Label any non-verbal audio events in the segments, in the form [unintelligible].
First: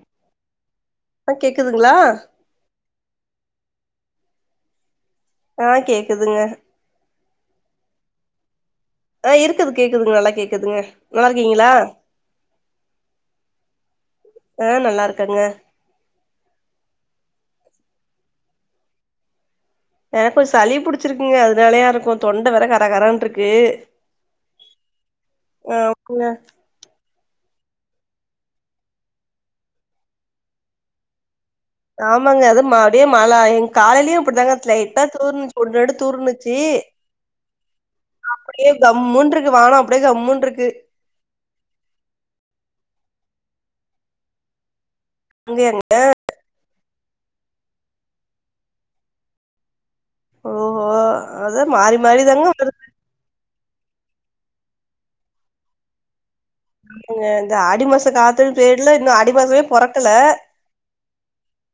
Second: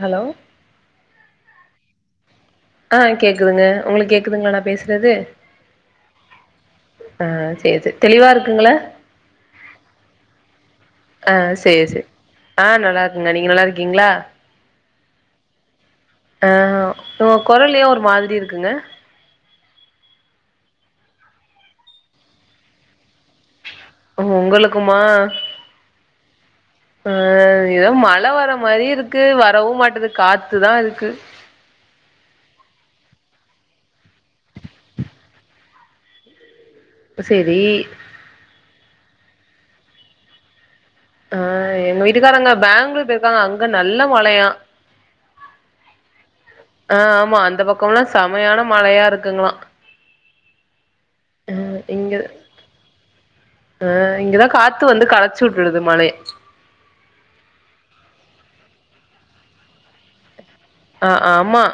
Hello அ கேக்குதுங்ளா அ கேக்குதுங்க உங்களுக் கேக்குதுங்ளா நா பேசுறது ஆ கேக்குதுங்க அ சேர் சே தெளிவா இருக்குங்ள அ இருக்குது கேக்குதுங்க நல்லா கேக்குதுங்க நல்லாருக்கீங்ளா அ நல்லாருக்கங்க நீங்க நல்லாருக்கீங்ளா அ நல்லாருக்கங்க அ உங்க குரல் ஏ ஒரு மாதுரி இருக்குங்க எனக் கொஞ்ச சளி புடிச்சிருக்குங்க அதுனாலயா இருக்கு தொண்ட வேற கர கரன்ருக்கு ஒங்களுக்குமா [unintelligible] அ ஏதோ மழ வர மாரி இருக்கு வரவு மாட்டுது காத்துதா இருக்கு ஆமாங்க அதுமா அடியே மழ எங்க காலைலியு அப்புடிதாங்க லைட்டா தூற்னுச்சி ஒன் ரெண்டு தூற்னிச்சு ப்ப செரி அப்புடியே கம்முன்ருக்கு வானம் அப்டியே கம்முன்ருக்கு அ எங் வீட்டுக்காரங்க பெங்களூர் போய்ருக்காங்க அங்க நல்ல மழையா அங்யாங்க அ ஆமா அந்த பக்கம்ல்லா சமையான மழையா இருக்குங்ளா ஓஹோ அத மாறி மாறி தாங்க வரு அ இங்கதா காத்து வந்து கலச்சி உட்டுடுது மழைய இங்க இந்த ஆடி மாச காத்துன் பேர்ல இன்னு ஆடி மாசமே பொறக்கல அ ஆமா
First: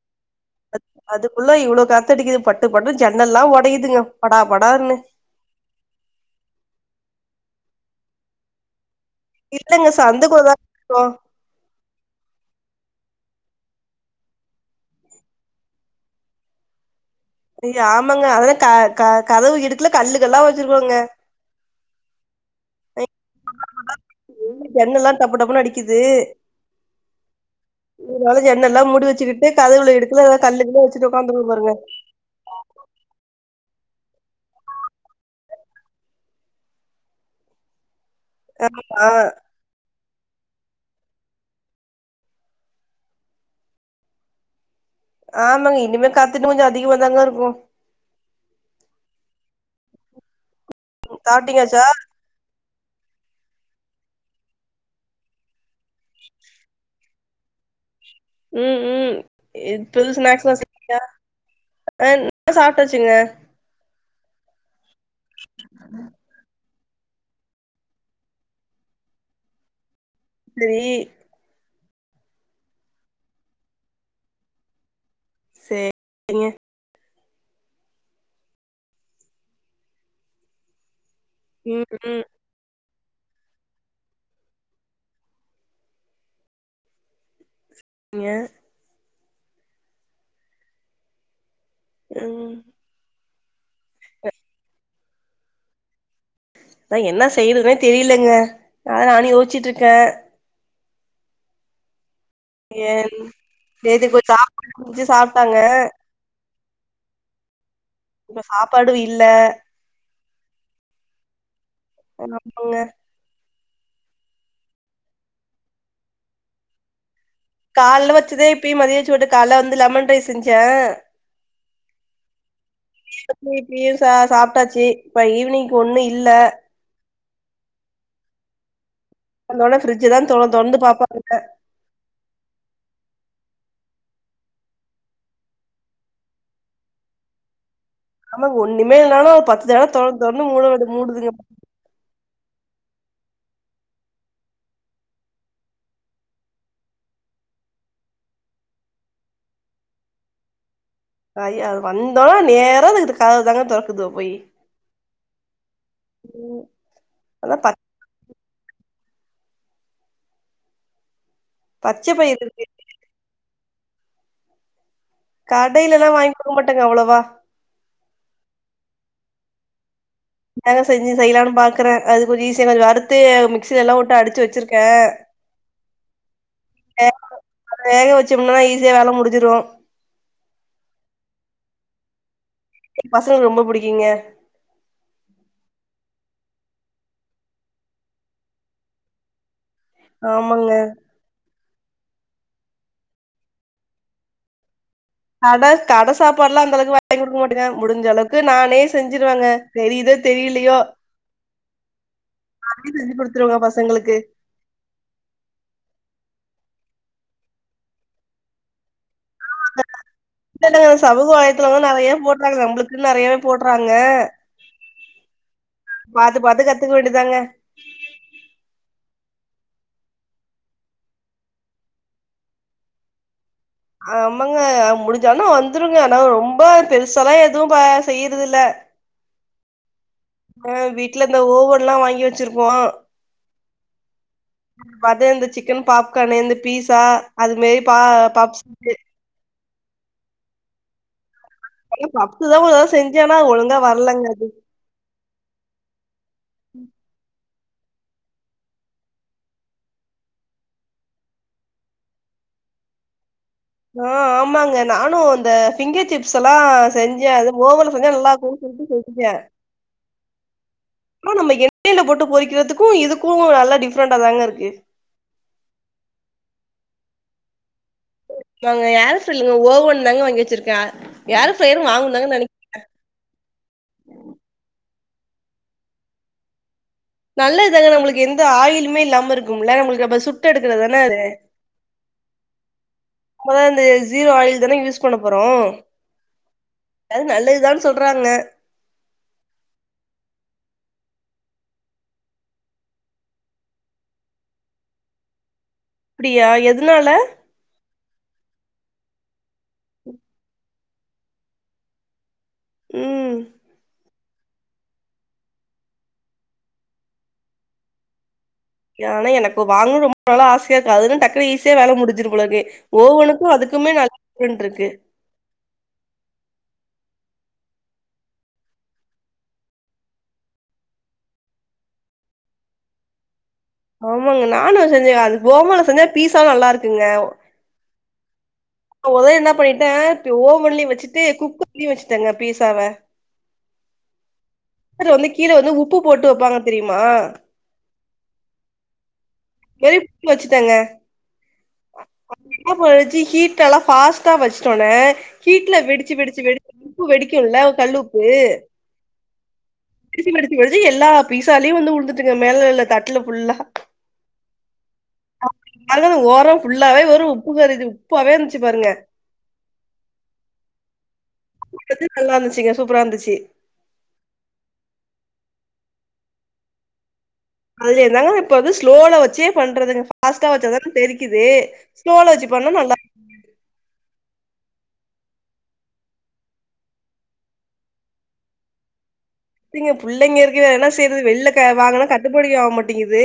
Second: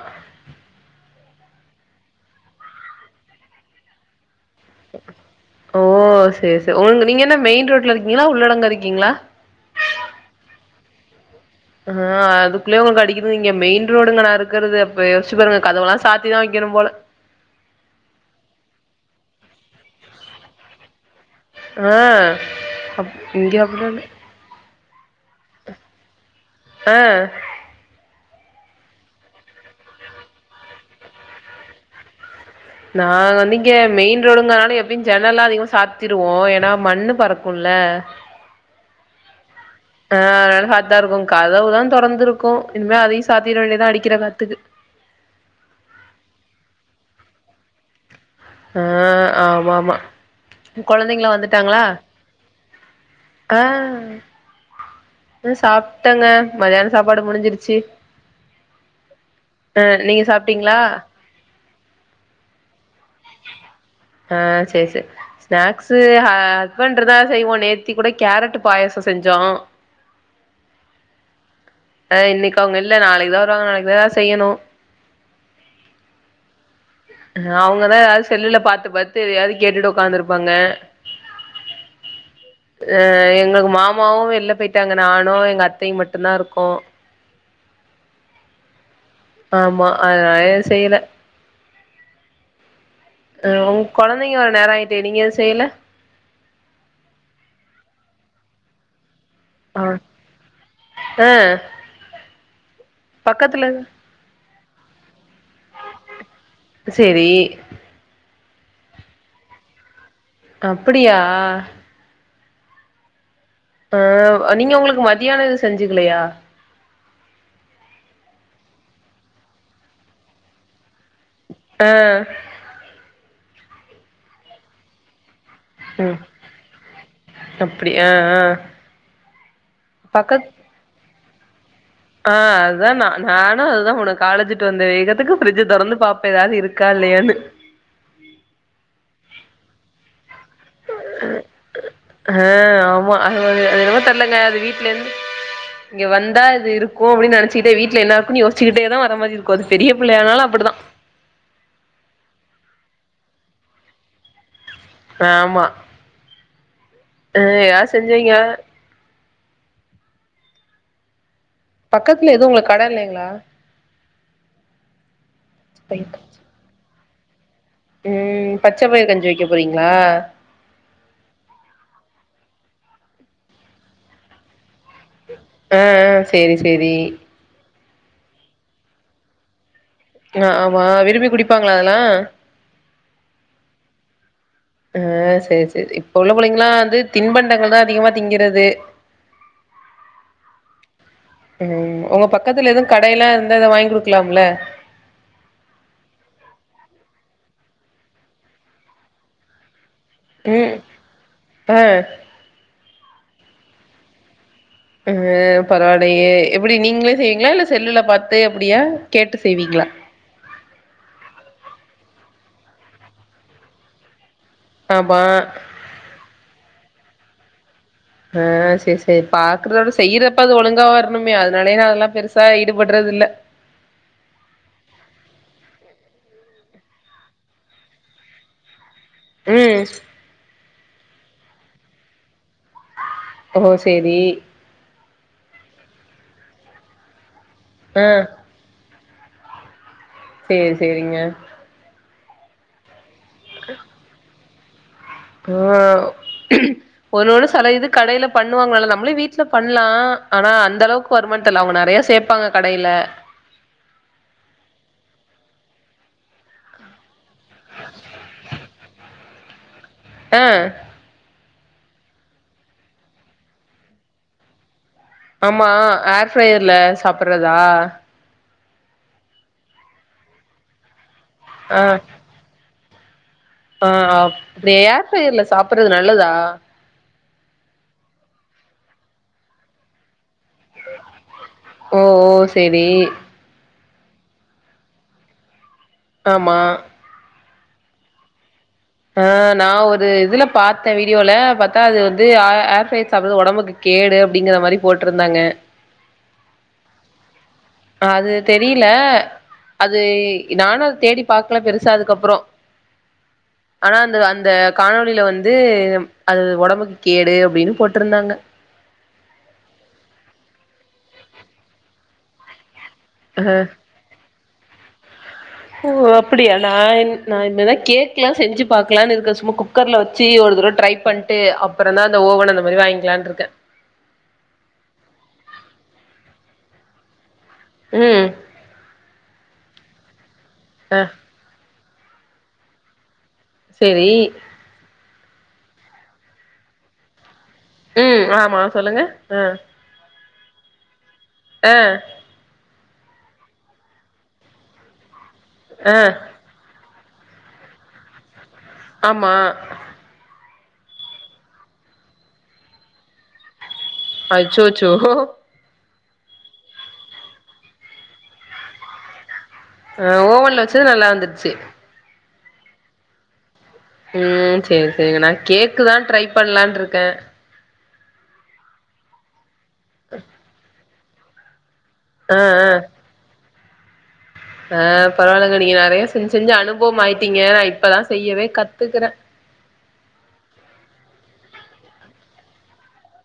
அத் அதுக்குள்ள இவ்ளோ காத்தடிக்குது பட்டு பட்டுனு ஜன்னல்லா ஒடையுதுங்க படா படார்ன்னு ஓ சேரி செ உங்க நீங்க என்ன மெயின் ரோட்ல இருக்கீங்ளா உள்ளடங்க இருக்கீங்ளா இல்லங்க சந்துக்குள்ள தாங்க இருக்கோ ஹ ஆ அதுக்குள்ளயே உங்க கடிக்குது இங்க மெயின் ரோடுங்க நா இருக்கது அப்ப யோசு பாருங்க கதவெல்லா சாத்திதா வக்கணு போல இங்க ஆமாங்க அதெல்லா க க கதவு இடுக்குல கல்லுக்கல்லா வச்சிருக்கோங்க ஆ அப் இங்க அப்படிலாம் இல்ல. ம் எண்ண எல்லா டப்பு டப்புன்னு அடிக்குது ஆ இதனால ஜன்னல்லா மூடி வச்சுக்கிட்டு கதவுள இடுக்குல எதா கல்லுக்குல்லா வச்சுட்டு உக்காந்துவே பாருங்க நாங்க வந்து இங்க மெயின் ரோடுங்கனாறதுல எப்பயு ஜன்னல்லா அதிகமா சாத்திருவோ ஏனா மண்ணு பறக்குல ஆ தன் மா ஆ ஆ அதனால சாத்திதா இருக்கு கதவுதா தொறந்த இருக்கு இனிமே அதையு சாத்திர வேண்டியதுதா அடிக்கிற காத்துக்கு ஆமாங்க இனிமே காத்து இன்னு கொஞ்சோ அதிகமாதாங்க இருக்கு அஹ் ஆமா ஆமா கொழந்தைங்களா வந்துட்டாங்களா சாப்ட்டீங்காச்சா ஆ து சாப்ட்டேங்க மதியானத் சாப்பாடு முடிஞ்சிருச்சு ம் ம் ஆ இத் புது நீங்க ஸ்நாக்ஸ் பாக்ஸ் சாப்ட்டீங்களா ரெடியா அ நா சாப்டாச்சுங்க ஆ சேரி சேரி ஸ்நாக்ஸ்சு ஹ டிஃப்ரெண்டுறுதா செய்வோ நேத்தி கூட கேரட் பாயசோ செஞ்சோ லேயி ஆ இன்னைக்கு அவுங்க இல்ல நாளைக்கு தா வருவாங்க நாளைக்கு தா எதாது செய்யணு சேரி ங்க அ ஹ அவுங்கதா எதாவது செல்லுல பாத்த பாத்து எதையாவது கேட்டுட்டு உக்காந்துருப்பாங்க. ம் ம் அ எங்களுக்கு மாமாவு வெளில போயிட்டாங்க நானு எங்க அத்தையு மட்டுதா ருக்கோ ஞ ஆமா அதனாலே செய்யல ம் ஹ வு கொழந்தைங்க வர நேர ஆயிட்டே நீங்க எதும் செய்யல அதா என்ன செய்றதுன்னே தெரியலங்க அதா நானு யோசிச்சுட்டு இருக்கே அ ஏன் நேத்திக்கு கொஞ்சோ சாப்பாடு இருந்துச்சு சாப்டாங்க சேரி இப்ப சாப்பாடு இல்ல அப்பிடியா எனப் பங்க அ வ் நீங்க உங்களுக்கு மத்தியான எது செஞ்சுக்கலயா கால்ல வச்சதே இப்பயு மதிய வச்சு ஓட்ட கால்ல வந்து லெமன் ரைஸ் செஞ்சே ஆ அப்பயு இப்பயு சா சாப்பிட்டாச்சு இப்ப ஈவினிங்க்கு ஒண்ணு இல்ல அப்டியா ஆ ஆ அதனால ஃபிரிட்ஜ்ய தா பக்கத் தொறந்து தொறந்து பாப்பா ங்க ஆ அதுதா நா நானு அதுதா பண்ணுவே காலேஜிட்டு வந்து வேகத்துக்கு ஃப்ரிட்ஜ தொறந்து பாப்பே எதாவது இருக்கா இல்லயானு ஆமாங்க ஒண்ணுமே இல்னாலு பத்து தடவ தொறந்து தொறந்து மூட வேண்டி மூடுதுங்க ஹ ஆமா அது ஒரு அது என்னமே தெர்லங்க அது வீட்ல இருந்து இங்க வந்தா இது இருக்கு அப்டின்னு நெனைச்சுக்கிட்டே வீட்ல என்னாருக்குனு யோசிச்சிக்கிட்டேதா வர மாரி இருக்கு அது பெரிய புள்ளயானலு அப்டிதா அய்யோ அது வந்தோனா நேரா அதுக்கு கதவ தாங்க தொறக்குதுக போயி ஆமா ம் ம் யார் செஞ்சீங்க பச்ச பக்கத்துல பயிறு எது இருக்கு உங்களுக்கு கடை இல்லிங்களா கடைலல்லா வாங்கிக்க மாட்டங்க அவ்ளோவா ம் பச்ச பயிறு கஞ்சி வைக்க போறீங்களா அதாங்க செஞ்சு செய்யலானு பாக்குற அது கொஞ்சோ ஈசியானது கொஞ்சோ வறுத்து மிக்சிலல்லா போட்டு அடிச்சு வச்சிருக்க அ அ சேரி சேரி வேக வச்சோம்னா ஈஸியா வேல முடிஞ்சிரு ஆ ஆமா விரும்பி குடிப்பாங்கலா அதலா எ பசங்களுக்கு ரொம்ப புடிக்கிங்க ஆ சேர் சேர் இப்ப உள்ள புள்ளைங்களா வந்து தின்பண்டங்கள் தா அதிகமா திங்கிறது ஆமாங்க ம் ஒங்க பக்கத்துல எதுவு கடைய எல்லா இருந்தா வாங்கி குடுக்கலாம் ல அட கடை சாப்பாடு எல்லா அந்த அளவுக்கு வாங்கி குடுக்க மாட்டங்க முடிஞ்ச அளவுக்கு நானே செஞ்சிருவங்க தெரியுதோ ம் தெரிலையோ ஆ நானே செஞ்சு குடுத்துருவங்க பசங்களுக்கு ம் பரவாலயே எப்டி நீங்களே செய்வீங்களா இல்ல செல்லுல பாத்து அப்டியா கேட்டு செய்வீங்களா இல்ல இல்லங்க சமுக வளயத்துல வந்து நெறையா போட்றாங்க நம்ளுக்குன்னு நெறையாவே போட்றாங்க ஆம்மா பாத்து பாத்து கத்துக்க வேண்டிதாங்க ஆ சரி சரி பாக்குறதோட செய்யறப்ப அது ஒழுங்கா வருனுமே அதனாலே நா அதெல்லா பெருசா ஈடுபடுறது இல்ல ஆமாங்க முடிஞ்சாலு பார்த்து வந்துருங்க ஆனா ரொம்ப பெருசாலா எதுவு ப செய்றது இல்ல ம் ஆ வீட்ல இந்த ஓவன்ல்லா வாங்கி வச்சிருக்கோ ஓ சேரி வது இந்த சிக்கன் பாப்கார்ன்னு இந்த பீஸா அது மரி பா ஆ பாப்ஸ் சேரி செரிங்க பப்ஸ்தா ஒருதவ செஞ்சனா அது ஒழுங்கா வரலங்க அது ஆ ஒண்ணு ஒண்ணு சில இது கடையில பண்ணுவாங்கல்ல நம்மளே வீட்ல பண்லா ஆனா அந்த அளவுக்கு வருமா தெர்ல அவங்க நெறய சேப்பாங்க கடைல ஆ ஆமாங்க நானு இந்த ஃபிங்கர் சிப்ஸ் எல்லா செஞ்ச அது ஓவன் செஞ்சா நல்லாக்கு [unintelligible] வைச்சி செஞ்ச அ ஆ நம்ம எண்ணெய்ல போட்டு பொறிக்கிறதுக்கு இதுக்கு நல்லா டிஃப்ரெண்டா தாங்க இருக்கு ஆமா ஏர் ஃபயர்ல சாப்பறதா நாங்க ஏர் ஃபயர் இல்லங்க ஓவன் தாங்க வாங்கி வச்சிருக்க ஏர் ஆ ஃபயரு வாங்கனுதாங்க நெனை ஆ அப்டி ஏர் பயர்ல சாப்பறது நல்லதா நல்லதுதாங்க நம்ளுக்கு எந்த ஆயிலுமே இல்லாம இருக்கும்ல்ல நம்மளுக்கு அப்ப சுட் சுட்டேடுக்கறது தான அது ஓ ஓ சேரி நம்மதா இந்த ஜீரோ ஆயில் தான யூஸ் பண்ண போறோ ஆமா அது நல்லதுதா சொல்றாங்க ஆ நா ஒரு இதுல பாத்தே வீடியோல பாத்தா அது வந்து ஆர் ஆர்ஃப்ரையர் சாப்பற்றது ஒடம்புக்கு கேடு அப்டிங்கற மாரி போட்ருந்தாங்க அப்டியா எதுனால ஆ அது தெரில அது நானு அது தேடி பாக்கல பெருசா அதுக்கப்பறோ ம் ஆனா அந்த அந்த காணொலில வந்து அது ஒடம்புக்கு கேடு அப்டின்னு போட்ருந்தாங்க ஆனா எனக்கு வாங்கனுன் ரொம்ப நாளா ஆசையா இருக்கு அதுனா டக்குனு ஈஸியா வேல முடுஞ்சுரு போலருக்கு அ ஒவ்வொன்னுக்கு அதுக்குமே நல்லா டிஃப்ரன்ட்ருக்கு ஓ அப்டியா நா இன் நா இன்னதா கேக்லா செஞ்சு பாக்கலான் இருக்கே சும்மா குக்கர்ல்ல வச்சு ஒரு தடவ ட்ரை பண்ட்டு அப்பறந் தா அந்த ஓவன் அந்த மாரி வாங்கிக்கலான்ருக்கே ஆமாங்க நானு அது செஞ்சே அது போமால செஞ்சா பீஸா நல்லாருக்குங்க ம் ஒரு தடவ என்னா பண்ணிட்டே இப்ப ஓவன்லயு அ வச்சுட்டு குக்கர்லயு வச்சுட்டேங்க பீசாவ சேரி குக்கர்ல வந்து கீழ வந்து உப்பு போட்டு வப்பாங்க தெரிமா ம் ஆமா சொல்லுங்க ஆ நெருப்பு வச்சுடங்க ஆ அப்டினா போய்டுச்சு ஹீட்டல்லா ஃபாஸ்டா வச்சுட்டோனே ஹீட்ல அ வெடுச்சி வெடுச்சி வெடு உப்பு வெடிக்குல்ல கல் உப்பு ஆமா வெடுச்சு வெடுச்சு வெடுச்சு எல்லா பீசாலயு வந்து உழுந்துச்சுங்க மேல இல்ல தட்ல ஃபுல்லா அச்சோச்சோ அதுவு ஓரோ ஃபுல்லாவே ஒரே உப்பு கருகி உப்பாவே இருந்ச்சு பாருங்க ஆ ஓவன்ல வச்சது நல்லா வந்துற்ச்சு போட்டது நல்லா இருந்துச்சுங்க சூப்பரா இருந்துச்சு ம் சேரி சேரிங்க நா கேக்கு தா ட்ரை பண்லான்ருக்கே அதுல என்னாங்க இப்ப வந்து ஸ்லோல வச்சே பண்றதுங்க ஃபாஸ்ட்டா வச்சாதான தெறிக்கிது ஸ்லோலா அ வச்சு அ பண்ணா நல்லா ஆ பரவால்ல தோழி நீங்க நெறைய செஞ்சு செஞ்சு அனுபவம் ஆயிட்டீங்க நா இப்பதா செய்யவே கத்துக்கிறே நீங்க புள்ளைங்க இருக்கு வேற என்னா செய்யறது வெள்ல க வாங்குனா கட்டுப்படி ஆக மாட்டிகிது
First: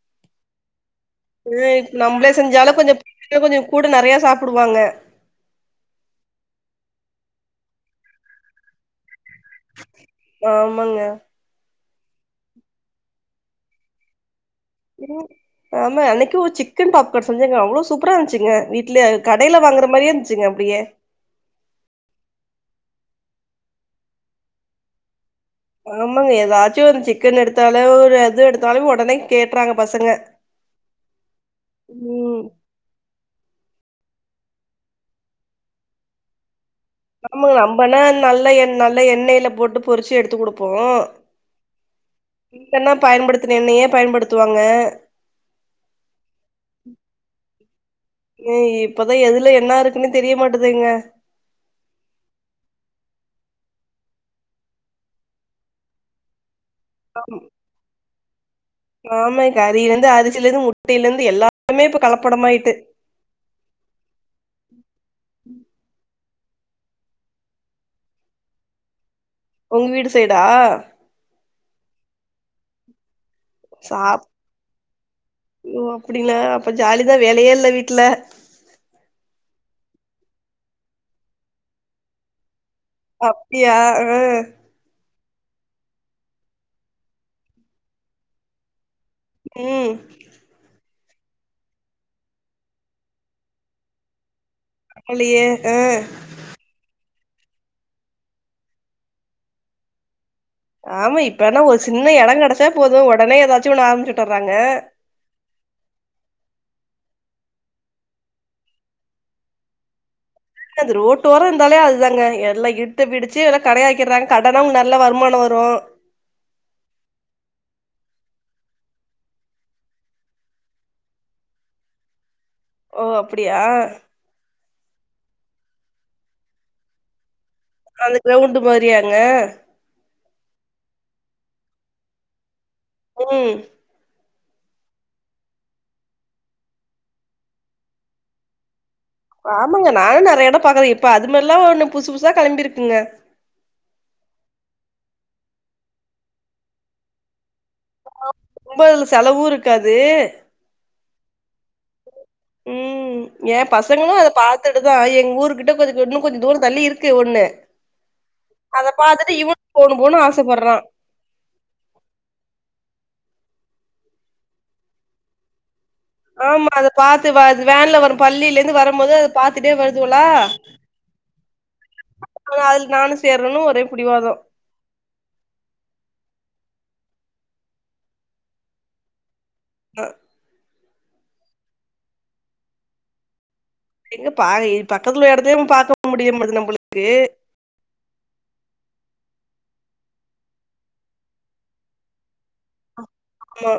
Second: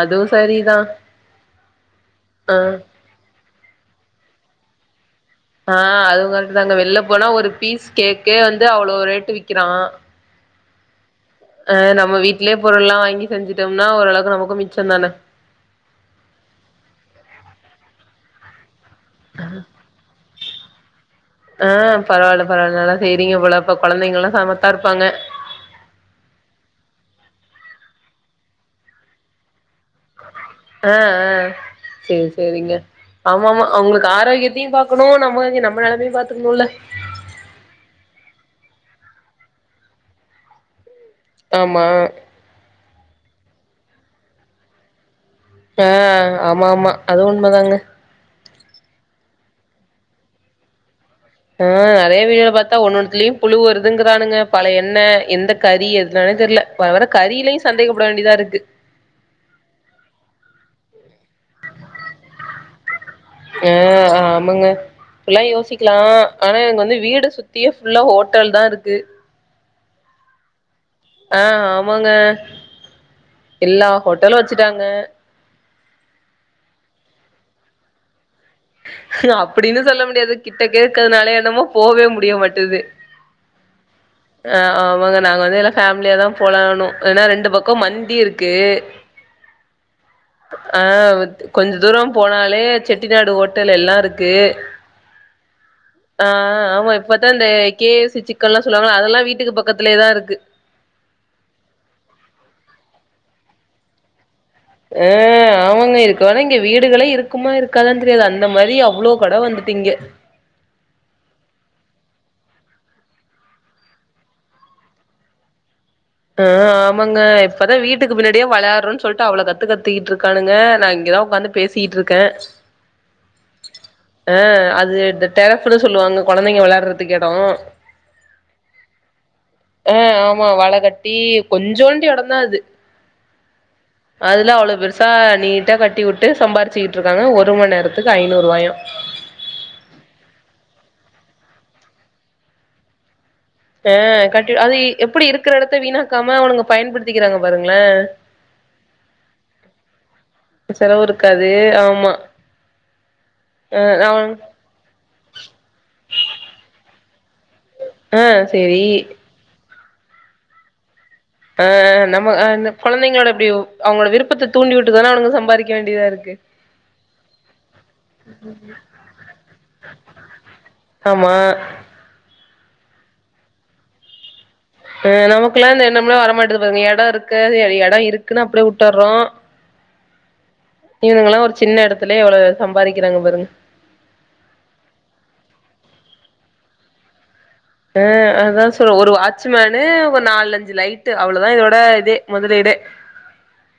அதுவு சரிதா ஆ நம்மளே ஆ செஞ்சாலு கொஞ்ச இன்ன கொஞ்ச கூட நெறைய சாப்புடுவாங்க ஆ அதுவு கரக்டு தாங்க வெளில போனா ஒரு பீஸ் கேக்கே வந்து அவ்ளோ ரேட்டு விக்கிறா ஆமங்க ஆ நம்ம வீ்ட்லய பொருள்லா வாங்கி செஞ்சுடம்னா ஓரளவுக்கு நமக்கு மி ம் ஆமா அன்னைக்கு சிக்கன் பாப்கான் செஞ்சங்க அவ்ளோ சூப்பரா இருந்ச்சுங்க வீ வீட்ல கடேல வாங்குற மாரியே இருந்ச்சுங்க அப்டியே ஆ பரவால்ல பரவால்ல நல்லா செய்றீங்க போல அப்ப கொழந்தைங்கல்லா சமத்தா இருப்பாங்க ஆமாங்க ஏதாச்சு வந்து சிக்கன் எடுத்தாலு ஒரு எது எடுத்தாலு ஒடனே கேட்றாங்க பசங்க ஆ ஆ சேர் ம் சேரிங்க ஆமா ஆமா அவுங்களுக்கு ஆரோக்கியத்தையு பாக்கணு நம்ம கஞ்சி நம்ம நெலமையு பாத்துக்கணுல்ல ஆமாங்க நம்மனா நல்ல எண்ண நல்ல எண்ணேல போட்டு பொறுச்சு எடுத்து குடுப்போ ஆமா இப்பன்னா பயன்படுத்துன எண்ணைய பயன்படுத்துவாங்க ஆ ஆமா ஆமா அது உண்மதாங்க இப்பதா எதுல என்ன இருக்குன்னு தெரியமாட்டுதுங்க ஆ நெறைய வீடியோல பாத்தா ஒன்னொன்துலயும் புழு வருதுங்கிறானுங்க பழய எண்ண எந்த கறி எதுனாலே தெரில வர வர கறியிலயும் சந்தேக்கப்பட வேண்டியதா இருக்கு ஆமா கறியில இருந்து அரிசில இருந்து முட்டையில இருந்து எல்லாமே இப்ப கலப்படமாயிட்டு அ ஆமாங்க ஃபுல்லா யோசிக்கலாம் ஆனா எனக்கு வந்து வீடு சுத்தியும் ஃபுல்லா ஹோட்டல் தா இருக்கு உங்க வீடு சைடா அ ஆமாங்க எல்லா சாப் ஹோட்டலு வச்சுட்டாங்க ஓ அப்டின்னா அப்ப ஜாலிதா வேலையே இல்ல வீட்ல அப்டின்னு சொல்ல முடியாது கிட்டகே இருக்கறதுனால என்னமோ போவே முடிய மாட்டுது ஓ அப்டியா ஆ ஆ ஆமாங்க நாங்க வந்து எல்லா ஃபேமிலியாதா போலாணு ஏன்னா ரெண்டு பக்கம் மந்தி இருக்கு ம் ஆ கொஞ்ச தூரம் போனாலே செட்டிநாடு ஹோட்டல் எல்லா இருக்கு இல்லைய அ அ ஆமா இப்பத்தா இந்த கே எஃப் சி சிக்கன்ல்லா சொல்லுவாங்களா அதெல்லா வீட்டுக்கு பக்கத்துலயேதா இருக்கு ஆமா இப்பனா ஒரு சின்ன எம்ட கெடைச்சா போதும் உடனே ஏதாச்சு ஒன்னு ஆரம்பிச்சுட்டுறாங்க அ ஆமாங்க இருக்க வேனா இங்க வீடுகளே இருக்குமா இருக்காதானு தெரியாது அந்த மாதிரி அவ்ளோ கட வந்துட்டு இங்க இன்ன அது ரோட்டோரம் இருந்தாலே அதுதாங்க எல்லா இட்டு பிடிச்சு எல்லா கடையாக்கிறாங்க கடன்னா நல்லா வருமானம் வரும் ஆ ஆமாங்க இப்பதா வீட்டுக்கு பின்னாடியா வெளாடுறோன்னு சொல்ட்டு அவ்ளோ கத்து கத்திக்கிட்டு இருக்கானுங்க நா இங்கேதா உக்காந்து பேசி சுத்திகிட்டு இருக்க ஓ அப்டியா அ அது டெரப்ன்னு சொல்லுவாங்க கொழந்தைங்க விளையாடுறதுக்கு இடம் அந்த கிரௌண்ட் மாதிரியாங்க அ ஆமா வலகட்டி கொஞ்சோண்டு இடந்தா அது ம் அதுல அவ்ளோ பெருசா நீட்டா கட்டி வுட்டு சம்பாரிச்சுக்கிட்டு இருக்காங்க ஒரு மண் நேரத்துக்கு ஐநூறு ரூபாயா ஆமாங்க நானு நெறைய இட பாக்குற இப்ப அதுமாதிரில்லா ஒன்னு புதுசு புதுசா கெளம்பி இருக்குங்க ஆ கண்டி அது எப்டி இருக்கிற இடத்த வீணாக்காம அவனுங்க பயன்படுத்திக்கிறாங்க பாருங்கள ரொம்ப அதுல செலவு இருக்காது செலவு இருக்காது ஆ ஆமா ம் ஏன் பசங்களு அத அவன் பாத் துட்டு தா எங்க ஊரு கிட்ட கொஞ்ச இன்னு கொஞ்ச தூர தள்ளி இருக்கு ஒண்ணு ஆ சேரி அத பாத்துட்டு இவனு போணு போணு ஆசப்பட்றா ஆ நம்ம அந்த கொழந்தைங்களோட அப்டி அவுங்களோட விருப்பத்த தூண்டி விட்டுதான அவனுங்க சம்பாதிக்க வேண்டியதா இருக்கு ஆமா அத பாத்து வேன்ல வரு பள்ளியில இருந்து வரும்போது அத பாத்துட்டே வருதுவோலா ஆமா அதுல நானு சேரனுன்னு ஒரே பிடிவாதம் அ நமக்குல்லா இந்த என்னம்லா வர மாட்டது பாருங்க இட இருக்கு இட இருக்குன்னு அப்டியே வுட்டுறோ அ இவனுங்கல்லா ஒரு சின்ன எடத்துலே இவ்ளோ சம்பாதிக்கிறாங்க பாருங்க எங்கப்பா பக்கத்துல இருக்க எடத்தையே பாக்க முடிய மாட்டது நம்மளுக்கு ஆ அதுதா சொல்ற ஒரு வாட்ச்மேனு ஒரு நாலஞ்சு லைட்டு அவ்வளோதா இதோட இதே முதலீடே [inaudible] ஆமா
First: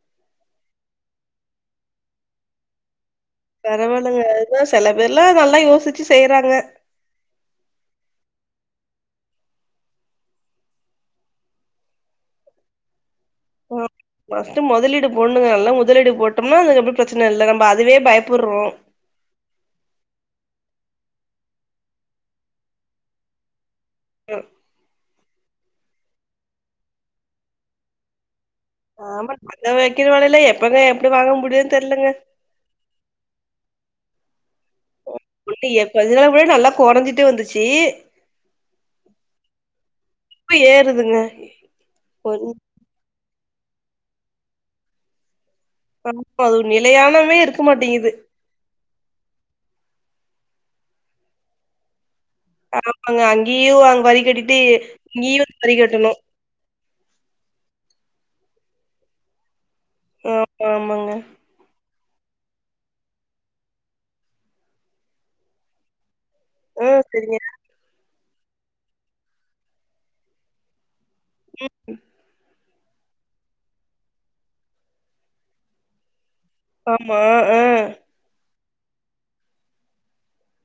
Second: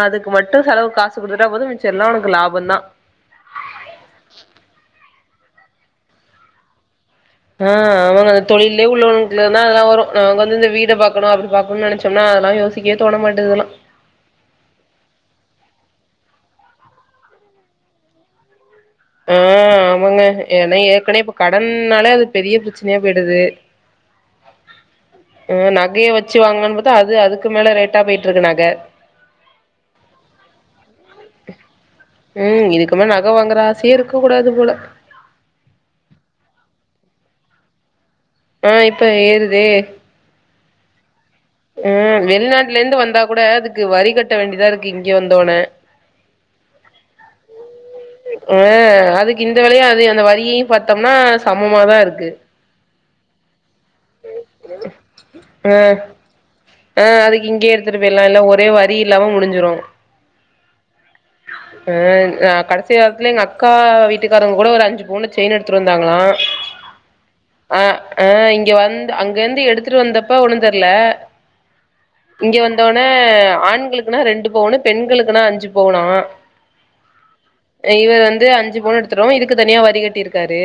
அதுக்கு மட்டு செலவுக்கு காசு குடுத்துட்டா போது மிச்ச எல்லா உனக்கு லாபொந்தா பரவால்லங்க அதுதா செல பேர்லா நல்லா யோசிச்சு செய்றாங்க ஆ அவங்க அந்த தொழிலயே உள்ளவங்களுக்கு அதெல்லா வரு நாங்க வந்து இந்த வீட பாக்கணு அப்டி பாக்கணு நெனச்சோம்னா அதெல்லா யோ த்திக்கே தோண மாட்டுது இதெல்லா ஆ பர்ஸ்ட்டு மொதலீடு போன்ணுங்க நல்ல முதலீடு போட்டோம்னா அது எப்டி பிரச்சன இல்ல நம்ப அதுவே பயப்புறோ ஆ ஆமாங்க ஏன்னா ஏற்கனவே இப்ப கடன்னாலே அது பெரிய பிரச்சனையா போயிடுது அ அ நகைய வச்சு வாங்கலான்னு பாத்தா அது அதுக்கு மேல ரேட்டா போயிட்ருக்கு நக ஆமா நக வக்கிற வெலையில எப்பங்க எப்டி வாங்க முடியு தெர்லங்க ம் இதுக்கு மே நக வாங்குற ஆசையே இருக்க கூடாது போல இல்லையே இப்ப [unintelligible] கூட நல்லா கொறஞ்சிட்டு வந்துச்சி ஆ இப்ப ஏறுதே இப்ப ஏறுதுங்க ம் கொஞ் வெளிநாட்ல இருந்து வந்தா கூட அதுக்கு வரி கட்ட வேண்டியதா இருக்கு இங்க வந்தோன ஆமா அப்ப அது நிலையானமே இருக்க மாட்டேங்குது அ அதுக்கு இந்த வெலய அது அந்த வரியையு பாத்தோம்னா சமமாதா இருக்கு ஆமாங்க அங்கேயு அங்க வரி கட்டிட்டு இங்கேயு வந்து வரி ஆ. கட்டணு ஆ அதுக்கு இங்கயே எடுத்துட்டு போய்ல்லா இல்லா ஒரே வரி இல்லாம முடிஞ்சிரு ஆமா ஆமாங்க அ அ கடைசி காலத்துல எங்க அக்கா வீட்டுக்காரங்க கூட ஒரு அஞ்சு பவுண்ல செயின் எடுத்துட்டு வந்தாங்களா ஆ செரிங்க அ ஆ இங்க வந்து அங்கேந்து எடுத்துட்டு வந்தப்ப ஒண்ணு தெர்ல ம் இங்க வந்தோனே ஆண்களுக்குனா ரெண்டு பவுணு பெண்களுக்குனா அஞ்சு பவுணா ஆமா ஆ இவர் வந்து அஞ்சு பவுண்ணு எடுத்துட்வரவு இதுக்கு தனியா வரி கட்டியிருக்காரு